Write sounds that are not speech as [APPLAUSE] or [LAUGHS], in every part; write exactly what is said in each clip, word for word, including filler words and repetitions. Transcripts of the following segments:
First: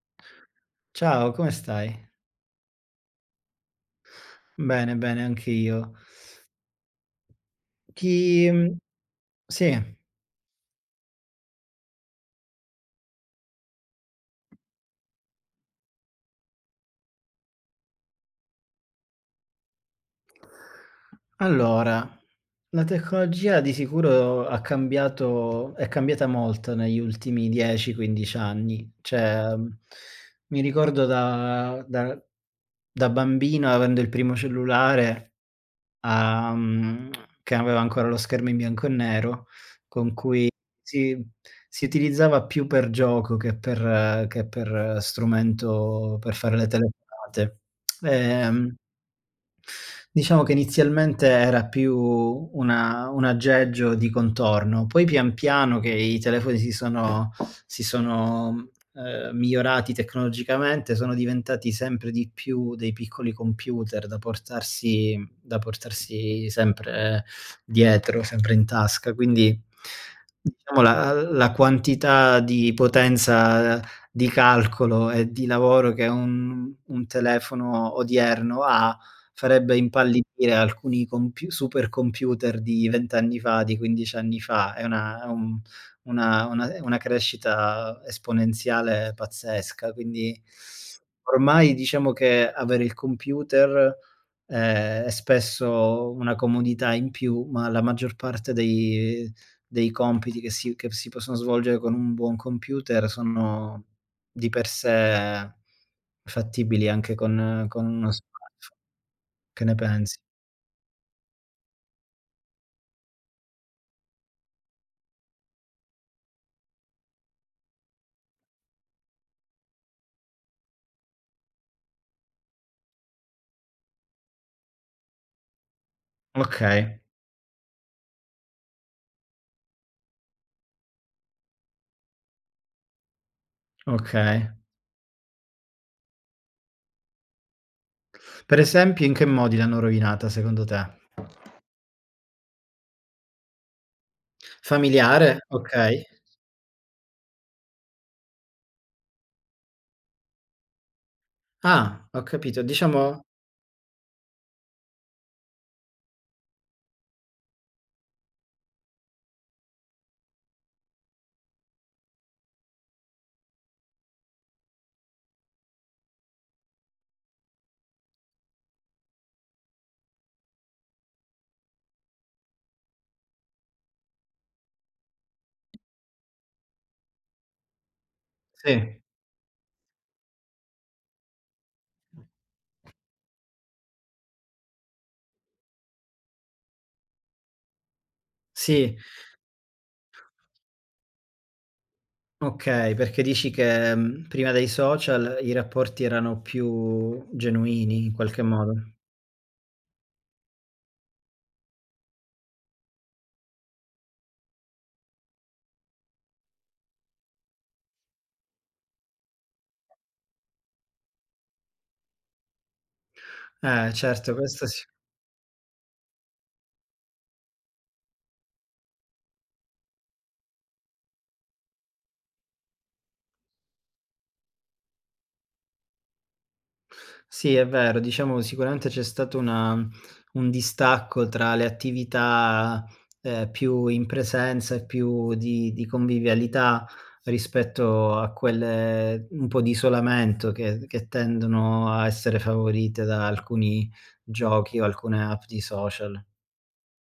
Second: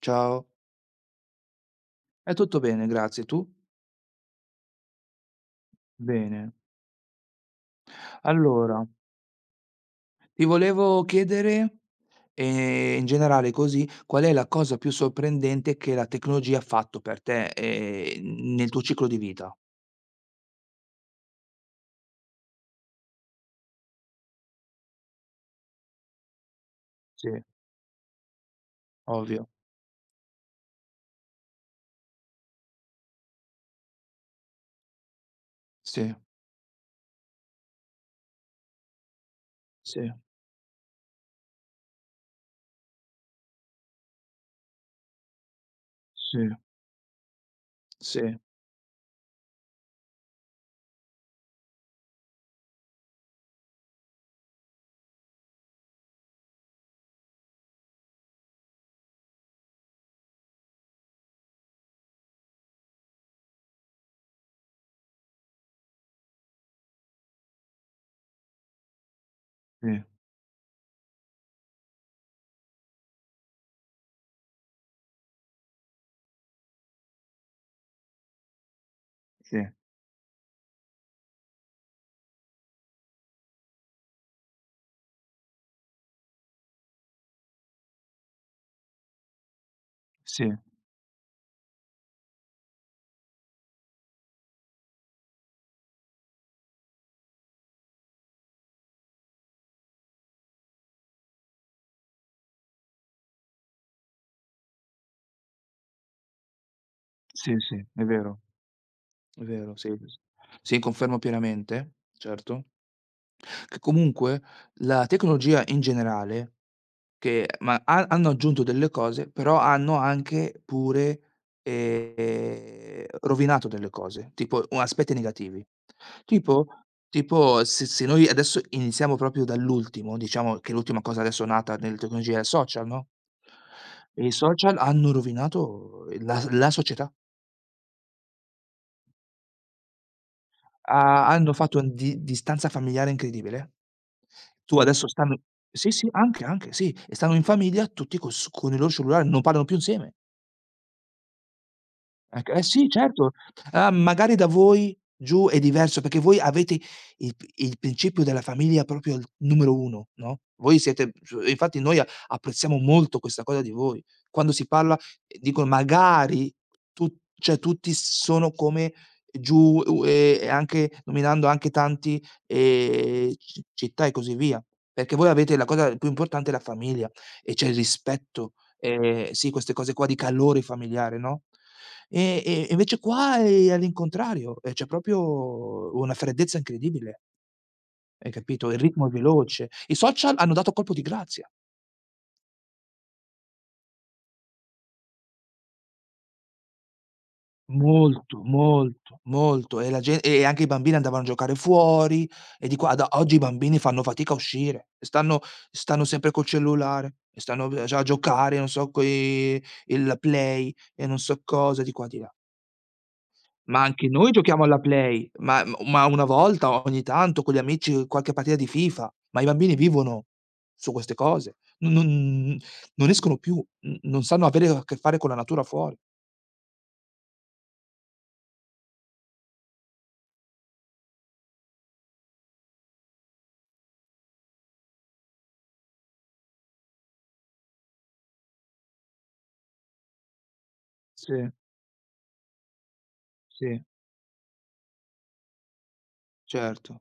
Ciao, Ciao, come stai? è tutto bene, grazie. Tu? Bene, bene, anche io. Bene. Ti mhmm, Allora, sì. ti volevo chiedere, ehm, in generale così, qual è la cosa più sorprendente che la tecnologia ha fatto per te, ehm, nel tuo ciclo di vita? Allora, la tecnologia di sicuro ha cambiato è cambiata molto negli Sì, ultimi dieci, quindici anni. ovvio. Cioè, mhmm, mi ricordo da da da bambino, avendo il primo cellulare. Sì, A mhmm, che aveva ancora lo schermo in bianco e nero, sì, con cui si si utilizzava più per gioco che per che per strumento per sì, fare le telefonate. sì, Ehm Diciamo che inizialmente era più una un aggeggio di contorno, poi pian piano che i telefoni si sono si sono, ehm, migliorati tecnologicamente, sono diventati sempre di più dei piccoli computer da portarsi da portarsi sempre eh, dietro, sempre in tasca. Quindi sì, diciamo la la quantità di potenza di calcolo e di lavoro che un un telefono odierno ha, sì, farebbe impallidire alcuni compiu supercomputer di venti anni fa, di quindici anni fa. È una è un una una è una crescita esponenziale pazzesca, quindi sì, ormai diciamo che avere il computer, ehm, è spesso una comodità in più, ma la maggior parte dei dei compiti che si che si possono svolgere con un buon computer sono di per sé fattibili anche sì, con sì, con è uno vero, smartph è che ne vero, sì, s pensi? sì. Sì, confermo pienamente, certo. Che comunque la tecnologia in generale. Che ma ha hanno aggiunto delle cose, però hanno anche pure, ehm, rovinato delle cose, tipo o aspetti negativi. Tipo Okay, tipo se se noi adesso iniziamo proprio dall'ultimo, diciamo che l'ultima cosa adesso nata nelle tecnologie è il social, no? I okay. social hanno rovinato la la società. Per esempio, in che modi l'hanno rovinata secondo te? Ha hanno fatto un di distanza familiare incredibile. Tu adesso stanno. Familiare? Sì, Okay. sì, anche, anche, sì, e stanno in famiglia tutti col s con il loro cellulare, non parlano più insieme. Ah, ho Ec capito. Eh sì, Diciamo certo. Ah, magari da voi giù è diverso, perché voi avete il p il principio della famiglia proprio al numero uno, no, voi siete su. Infatti noi a apprezziamo molto questa cosa di voi. Quando si parla, eh, dicono: "Magari tu, cioè, tutti s sono come giù", u e e anche nominando anche tanti, ehm, ci città e così via, perché voi avete la cosa più importante è la famiglia e c'è il rispetto. sì, Ehm, sì, queste cose qua di calore familiare, no, e e invece qua è all'incontrario, ehm, c'è proprio una freddezza incredibile, hai capito? Il sì, ritmo è veloce. I social hanno dato colpo di grazia, okay, perché dici che, mhmm, prima dei social i rapporti erano più genuini in qualche molto, modo. molto, molto, e la gen e anche i bambini andavano a giocare fuori, e di qua ad oggi i bambini fanno fatica a uscire, stanno stanno sempre col cellulare e stanno, eh, già a giocare, non so, coi il la Play e non so cosa di qua di là. Ma Eh anche noi certo, giochiamo questo alla sì. Play, ma m ma una volta ogni tanto con gli amici qualche partita di FIFA, ma i bambini vivono su queste cose, non non non escono più, n non sanno avere a che fare con la natura fuori. Sì, è vero. Diciamo sicuramente c'è stato una un distacco tra le attività, ehm, più in presenza e più di di convivialità rispetto a quelle un po' di isolamento che che Sì, tendono a essere favorite da sì, alcuni giochi o alcune app di social. certo.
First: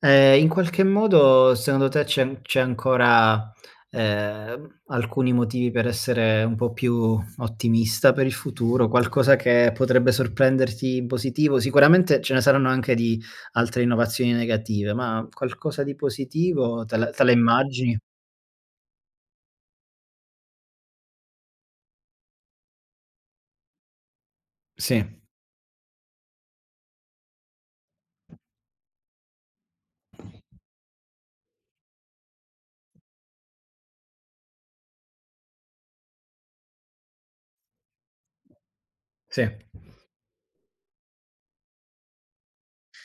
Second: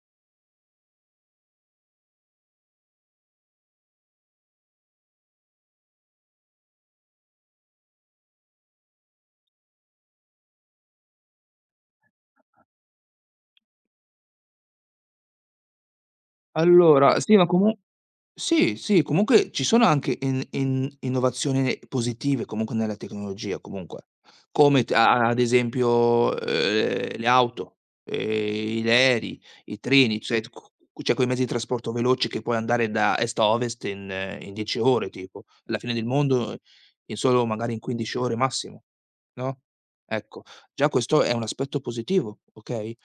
Ehm, in qualche modo secondo te c'è an c'è ancora, ehm, alcuni motivi per essere un po' più ottimista per il futuro? Qualcosa che potrebbe sorprenderti in positivo? Sicuramente ce ne saranno anche di altre innovazioni negative, ma qualcosa di positivo te la Allora te la sì, ma comu immagini? sì, sì, comunque ci sono anche in in innovazioni positive comunque nella tecnologia, comunque. Come, t Sì, a ad esempio, uhm, le auto, ehm, gli aerei, i treni, cioè t co cioè quei mezzi di trasporto veloci che puoi andare da est a ovest in, eh, in dieci ore tipo, alla fine del mondo, eh, in solo magari in quindici ore massimo, sì, no, ecco. Già questo è un aspetto positivo, okay?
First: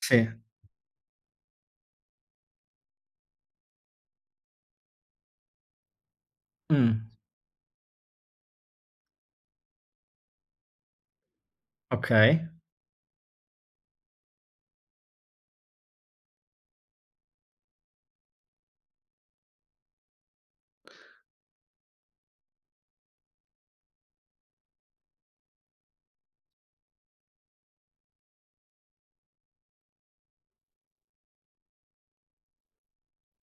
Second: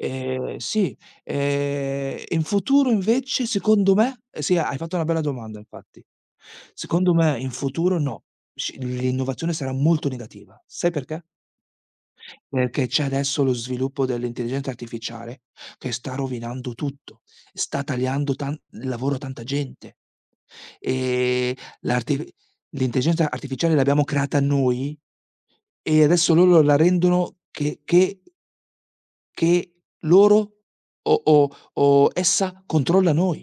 sì. sì. Ehm, in futuro invece secondo me, eh sì, hai fatto una bella domanda infatti. Mh, Secondo me in futuro no, sci l'innovazione sarà molto negativa. Sai perché? okay. Perché c'è adesso lo sviluppo dell'intelligenza artificiale che sta rovinando tutto, sta tagliando tan il lavoro a tanta gente. Ehm, l'arti l'intelligenza artificiale l'abbiamo creata noi e adesso loro la rendono che che che loro o o o essa controlla noi.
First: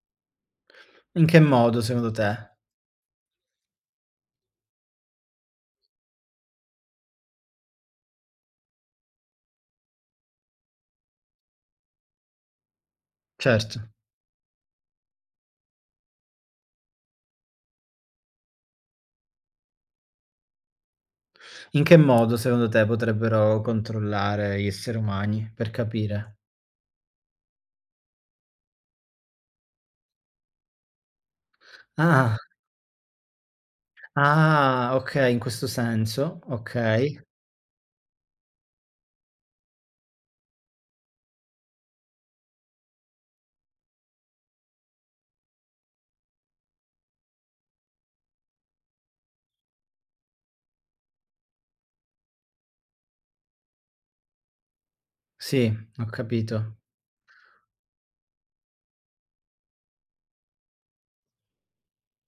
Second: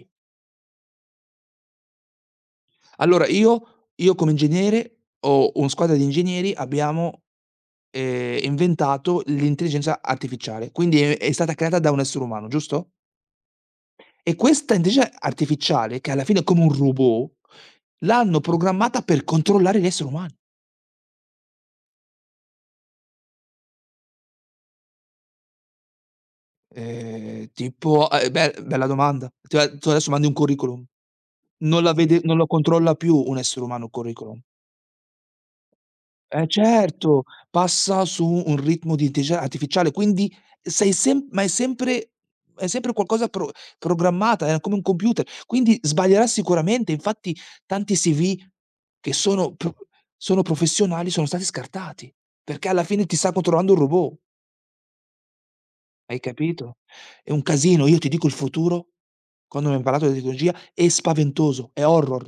In che modo secondo te? Allora io io come ingegnere ho una squadra di ingegneri, abbiamo, ehm, inventato l'intelligenza artificiale, quindi è è stata creata da un essere umano, giusto? Certo. E questa intelligenza artificiale, che alla fine è come un robot, l'hanno programmata per controllare gli esseri umani. In che modo secondo te potrebbero controllare gli esseri umani, per capire? Ehm, tipo, ehm, beh, bella domanda. Tu a tu adesso mandi un curriculum, non la vede Ah. non lo controlla più un essere umano il curriculum. Ah, okay, in questo senso. Eh Okay. certo, passa su un ritmo di intelligenza artificiale, quindi, sei sem ma è sempre è sempre qualcosa pro programmata, è come un computer, quindi sbaglierà sicuramente. Infatti tanti C V che sono pro sono professionali sono stati scartati, perché alla fine ti sta controllando un robot, Sì, ho hai capito. capito? È un casino. Io ti dico il futuro, quando mi ho imparato la tecnologia, è spaventoso, è horror.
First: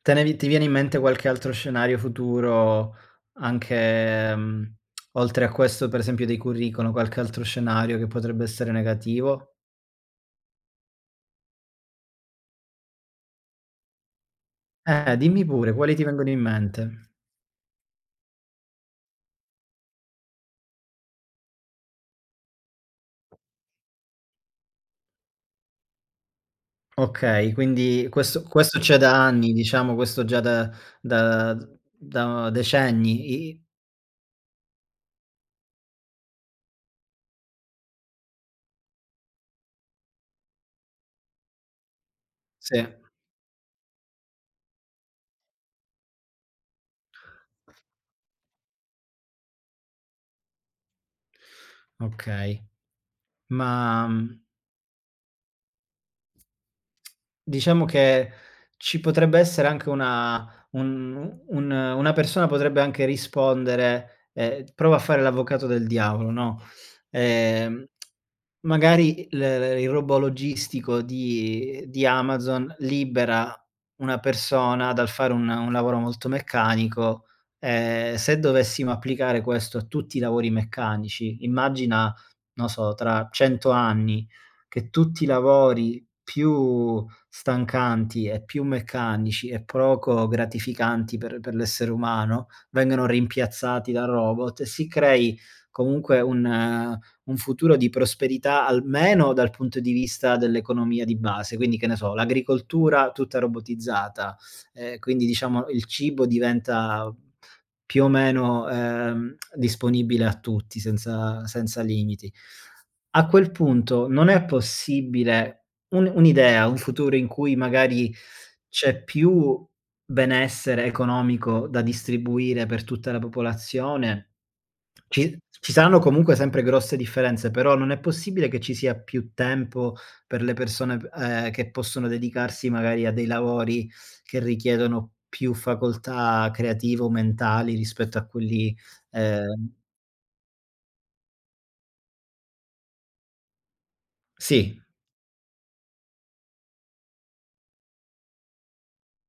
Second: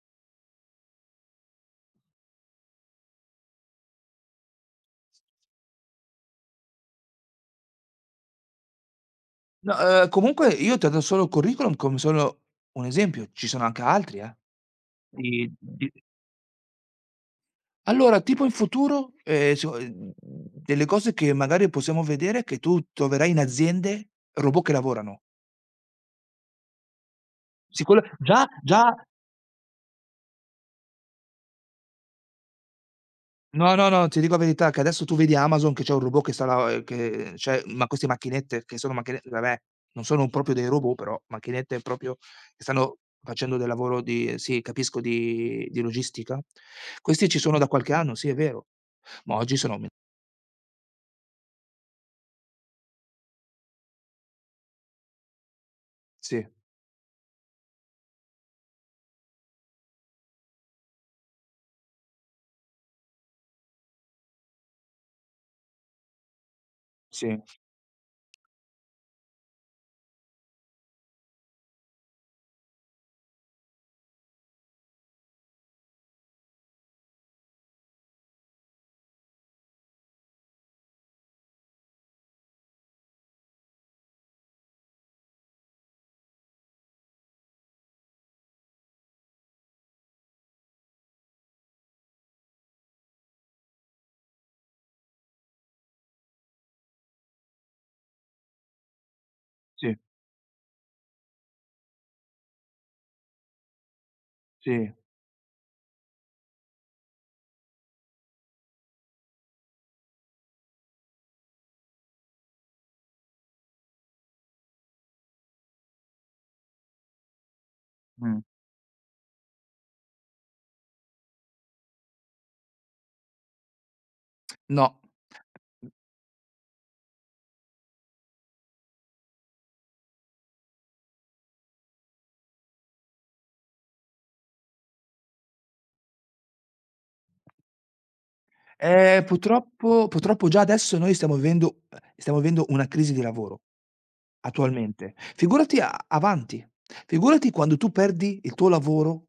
Te ne vi Ti viene in mente qualche altro scenario futuro anche, mhmm, oltre a questo per esempio dei curriculum, qualche altro scenario che potrebbe essere negativo? No, ehm, comunque io ti ho dato solo il curriculum come solo un esempio, ci sono anche altri, eh. Eh, dimmi Di pure, di quali ti vengono in mente? allora, tipo in futuro, ehm, so, ehm, delle cose che magari possiamo vedere che tu troverai in aziende robot che lavorano. Okay, Sicura quindi questo già questo già c'è da anni, diciamo, questo già da da da decenni, i No, no, no, ti dico la verità che adesso tu vedi Amazon che c'è un robot che sta la ehm, che c'è ma queste macchinette che sono macchine, vabbè, non sono proprio dei robot, però macchinette proprio che sì, stanno facendo del lavoro di, sì, capisco, di di logistica. Questi ci sono da qualche anno, sì, è vero. Ma oggi sono aumen. okay. Ma, mhmm Sì, Diciamo che ci potrebbe essere anche una un un una persona potrebbe anche rispondere, ehm, prova a fare l'avvocato del diavolo, no, sì, ehm, magari il il robot logistico di di Amazon libera una persona dal fare un un lavoro molto meccanico, ehm, se dovessimo applicare questo a tutti i lavori meccanici, immagina, non so, tra cento anni, che tutti i lavori più stancanti e più meccanici e poco gratificanti per per l'essere umano, vengano rimpiazzati da robot e si crei comunque un eh, un futuro di prosperità, almeno dal punto di sì, vista dell'economia di base. Quindi, che ne so, l'agricoltura tutta robotizzata, sì. ehm, quindi diciamo il cibo diventa più o meno, ehm, disponibile a tutti senza senza limiti. A quel punto non è possibile un un'idea, un futuro in cui magari Mh. c'è più benessere economico da distribuire per tutta la popolazione. No. Ci ci saranno comunque sempre grosse differenze, però non è possibile che ci sia più tempo per le persone p ehm, che possono dedicarsi magari a dei lavori che richiedono più facoltà creative o mentali rispetto a quelli Ehm, ehm purtroppo purtroppo già adesso noi stiamo vivendo, stiamo vivendo una crisi di lavoro, sì, attualmente. Figurati, a avanti, figurati quando tu perdi il tuo lavoro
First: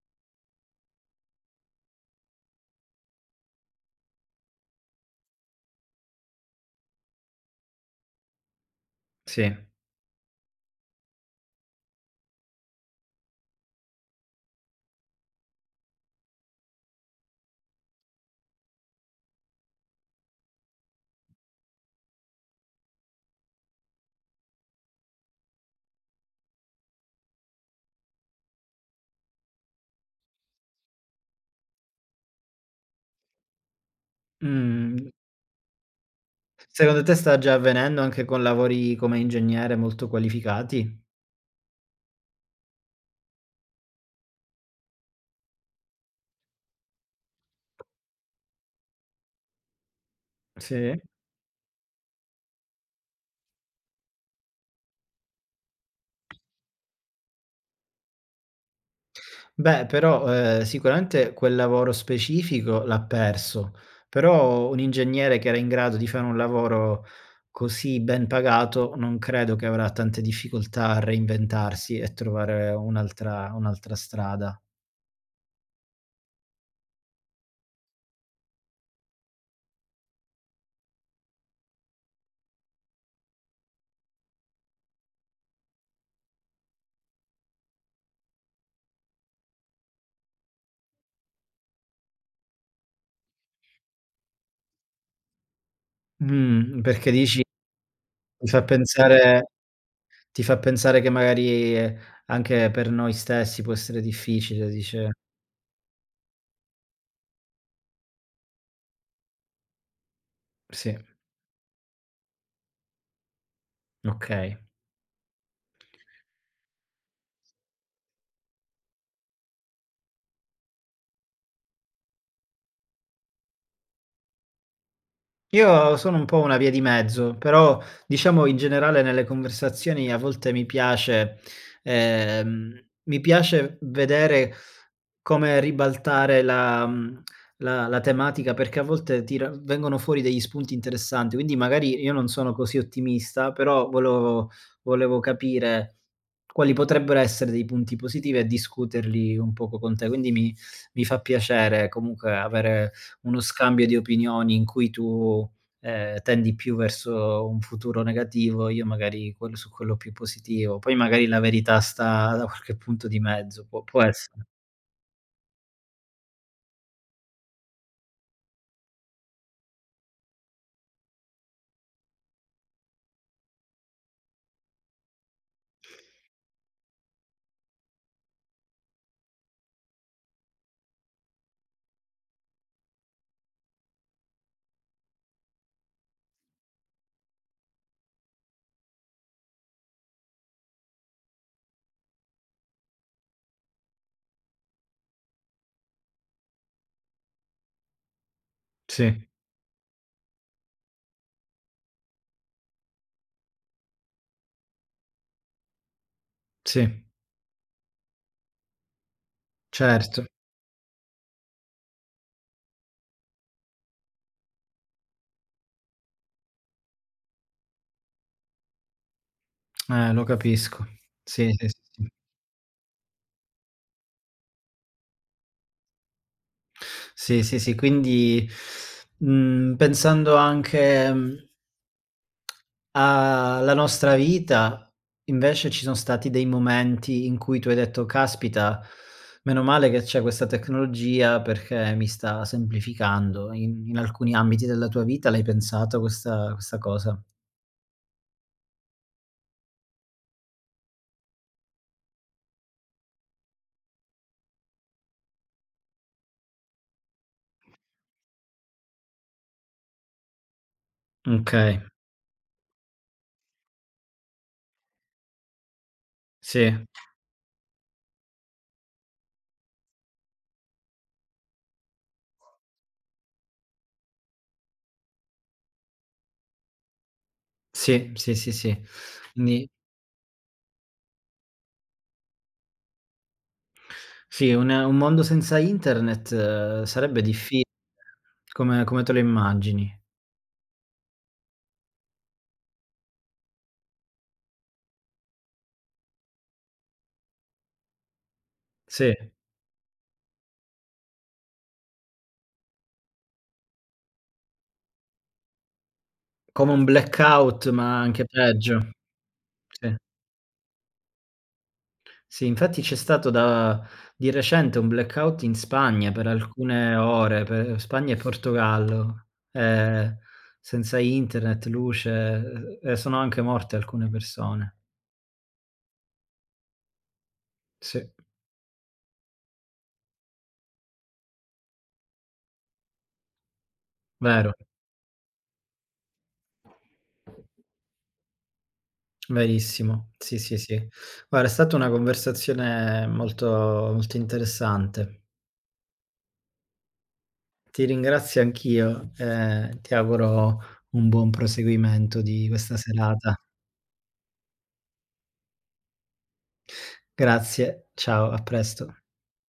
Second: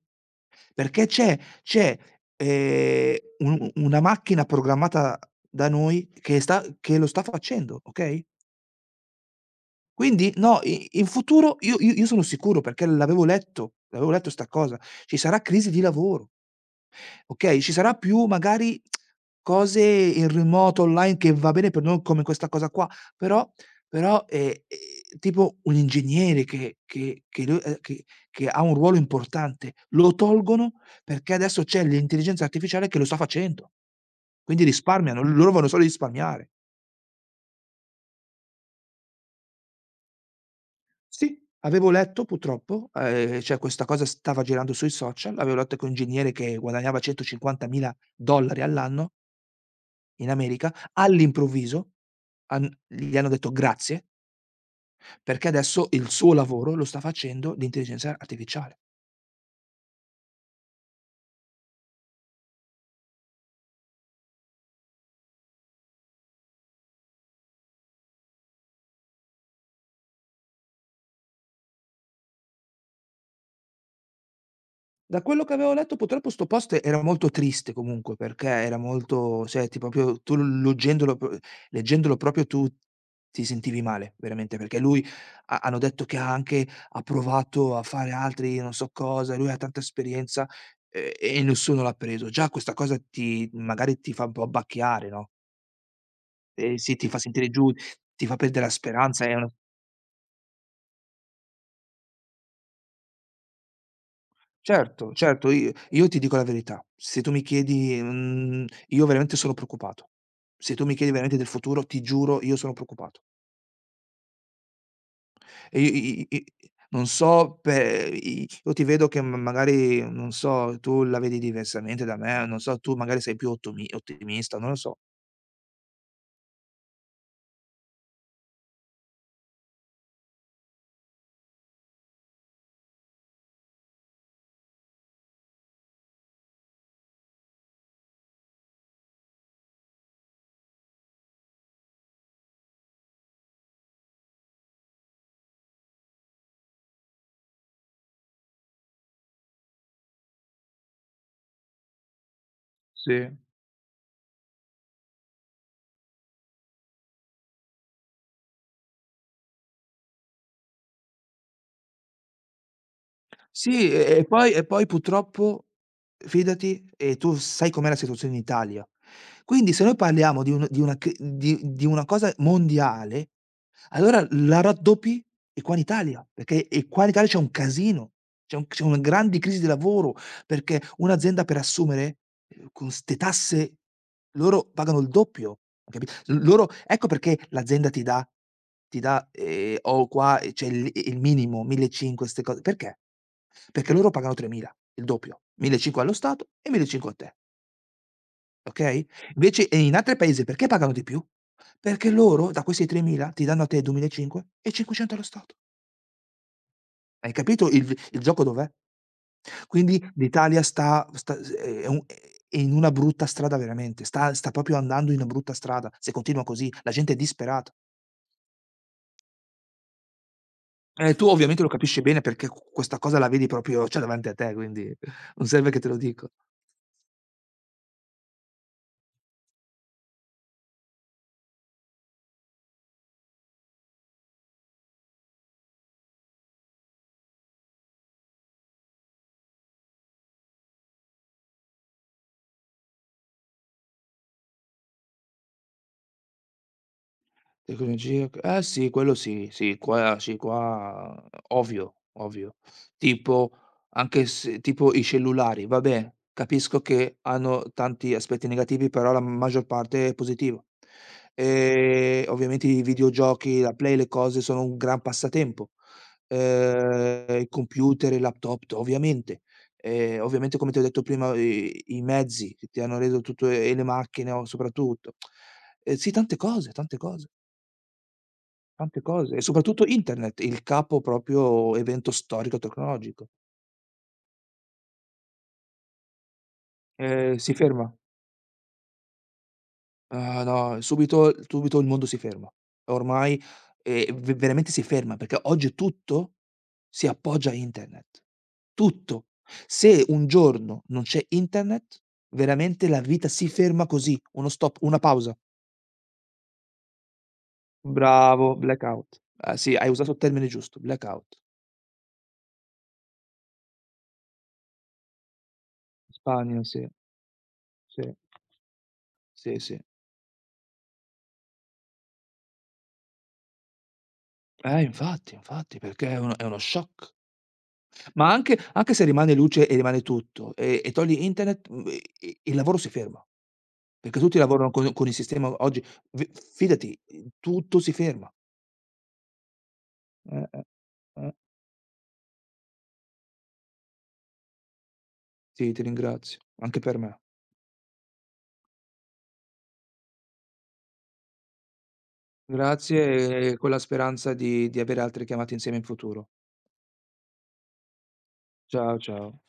perché c'è, c'è, ehm, un una macchina programmata da noi che sta, che lo sta facendo, okay? sì. Quindi no, i in futuro io io io sono sicuro perché l'avevo letto, l'avevo letto 'sta cosa, ci sarà crisi di lavoro. Okay, ci sarà più magari cose in remoto online che va bene per noi come questa cosa qua, però però, ehm, ehm, tipo un ingegnere che che che lui ehm, che che ha un ruolo importante, lo tolgono perché adesso c'è l'intelligenza artificiale che lo sta facendo, quindi Mhmm risparmiano, loro vogliono solo risparmiare. Secondo te sta già avvenendo anche con lavori come ingegnere molto qualificati? Sì, avevo letto purtroppo, ehm, cioè, questa cosa stava girando sui social, avevo letto che un ingegnere che guadagnava centocinquantamila dollari all'anno in America, Sì. all'improvviso, han gli hanno detto grazie, perché adesso il suo lavoro lo sta facendo l'intelligenza artificiale. Beh, però, ehm, sicuramente quel lavoro specifico l'ha perso, però un ingegnere che era in grado di fare un lavoro così ben pagato, non credo che avrà tante difficoltà a reinventarsi e trovare un'altra un'altra strada. Da quello che avevo letto purtroppo, 'sto post era molto triste comunque, perché era molto, cioè, ti, proprio tu leggendolo pro leggendolo, proprio tu ti sentivi male, veramente, perché lui, ha hanno detto che ha, anche ha provato a fare altri non so cosa, lui ha tanta esperienza, ehm, e nessuno l'ha preso. Già questa cosa, ti magari ti fa un po' abbacchiare, no? Ehm, Mh, sì, ti perché fa dici sentire giù, ti fa ti fa perdere la speranza, è pensare una. ti fa pensare che magari eh, anche per noi stessi può essere difficile, dice Certo, certo, i io ti dico la verità, se tu mi chiedi, mhmm, io veramente sono preoccupato. Se tu sì, mi chiedi veramente del futuro, ti giuro, io sono preoccupato. okay. E, i i i i non so, pe i io ti vedo che, m magari, non so, tu la vedi diversamente da me, non so, tu magari sei più ottomi ottimista, non lo so. Io sono un po' una via di mezzo, però diciamo in generale nelle conversazioni a volte mi piace, ehm, mi piace vedere come ribaltare la mhmm, la la tematica, perché a volte tira vengono fuori degli spunti interessanti, quindi magari io non sono così ottimista, però volevo volevo capire quali potrebbero essere dei punti positivi e discuterli un poco con te. Quindi mi mi fa piacere comunque avere Sì. uno scambio di opinioni in cui tu, ehm, tendi più verso un futuro negativo, io magari quello su quello più positivo. Poi magari la verità sta da qualche punto di mezzo, può Sì, può e e essere. poi e poi purtroppo, fidati, e tu sai com'è la situazione in Italia. Quindi se noi parliamo di un di una c di di una cosa mondiale allora la raddoppi, e qua in Italia, perché e qua in Italia c'è un casino, c'è un c'è una grande crisi di lavoro, perché un'azienda per assumere, ehm, con 'ste tasse loro pagano il doppio. Hai capi l Loro, ecco perché l'azienda ti dà, ti dà, ehm, "Oh qua, eh, c'è il eh, il minimo, millecinquecento ste cose", perché? Perché loro pagano tremila, il doppio, millecinquecento allo Stato e millecinquecento a te. Okay? Sì. Invece, e in altri paesi perché pagano di più? Perché loro da questi tremila ti danno a te duemilacinquecento e cinquecento allo Stato. Sì, Hai capito il v il gioco dov'è? Quindi certo, l'Italia, sta sta s è è un è in una brutta strada veramente, sta sta proprio andando in una brutta strada, se continua così. La gente è disperata. eh, lo capisco. Eh, tu Sì, ovviamente sì, lo sì, capisci sì. bene perché, q questa cosa la vedi proprio, cioè, davanti a te, quindi [LAUGHS] non serve che te lo dico. Sì, sì, sì, quindi, mhmm, pensando anche, mhmm, alla nostra vita, invece ci sono stati dei momenti in cui tu hai detto: "Caspita, meno male che c'è questa tecnologia perché mi sta semplificando." In in alcuni ambiti della tua vita l'hai pensato questa questa cosa? Tecnologia, c eh sì, quello sì, sì, qua sì, qua ovvio, ovvio. Tipo anche se, tipo, i cellulari, vabbè, capisco che hanno tanti aspetti negativi, però la maggior parte è positivo. Okay, Ehm, ovviamente i videogiochi, la Play, le cose sono un gran passatempo. sì, Ehm, i computer, i laptop, t ovviamente. Ehm, ovviamente, come ti ho detto prima, i i mezzi che ti hanno reso tutto, e le macchine o soprattutto. Ehm, sì, tante cose, tante cose. sì, sì, sì, sì. Tante cose, e Quindi soprattutto internet, il capo proprio evento storico tecnologico. sì, un un mondo senza internet, ehm, sarebbe Ehm, si difficile, ferma. come come te lo immagini. Ah, no, subito subito il mondo si ferma. Ormai, ehm, v veramente si ferma, perché oggi tutto si appoggia a internet. Sì, Tutto. Se un giorno non c'è internet, veramente la vita si ferma così, uno stop, una pausa. come un blackout, ma anche Bravo, peggio. blackout. Ah, sì, hai Sì. usato il termine giusto, blackout. Sì, infatti c'è stato da di recente un blackout in Spagna per Spagna, sì, alcune ore, per sì, Spagna e Portogallo, sì, sì. ehm, senza internet, luce, e e sono anche morte alcune persone. Eh, infatti, infatti, perché è uno è uno shock. Sì, Ma anche anche se rimane luce e rimane tutto, e e togli internet, mhmm, i i il lavoro si ferma, perché tutti vero. lavorano con con il sistema oggi. V Fidati, ehm, tutto si ferma. Verissimo. Sì, Eh, sì, eh, sì. eh. Guarda, è stata una conversazione molto molto interessante. Sì, ti ringrazio, anche per me. Ti ringrazio anch'io e ti auguro un buon proseguimento di questa serata. Grazie, e con la speranza di di avere altre chiamate insieme in futuro. Grazie, ciao, a presto. Ciao, ciao.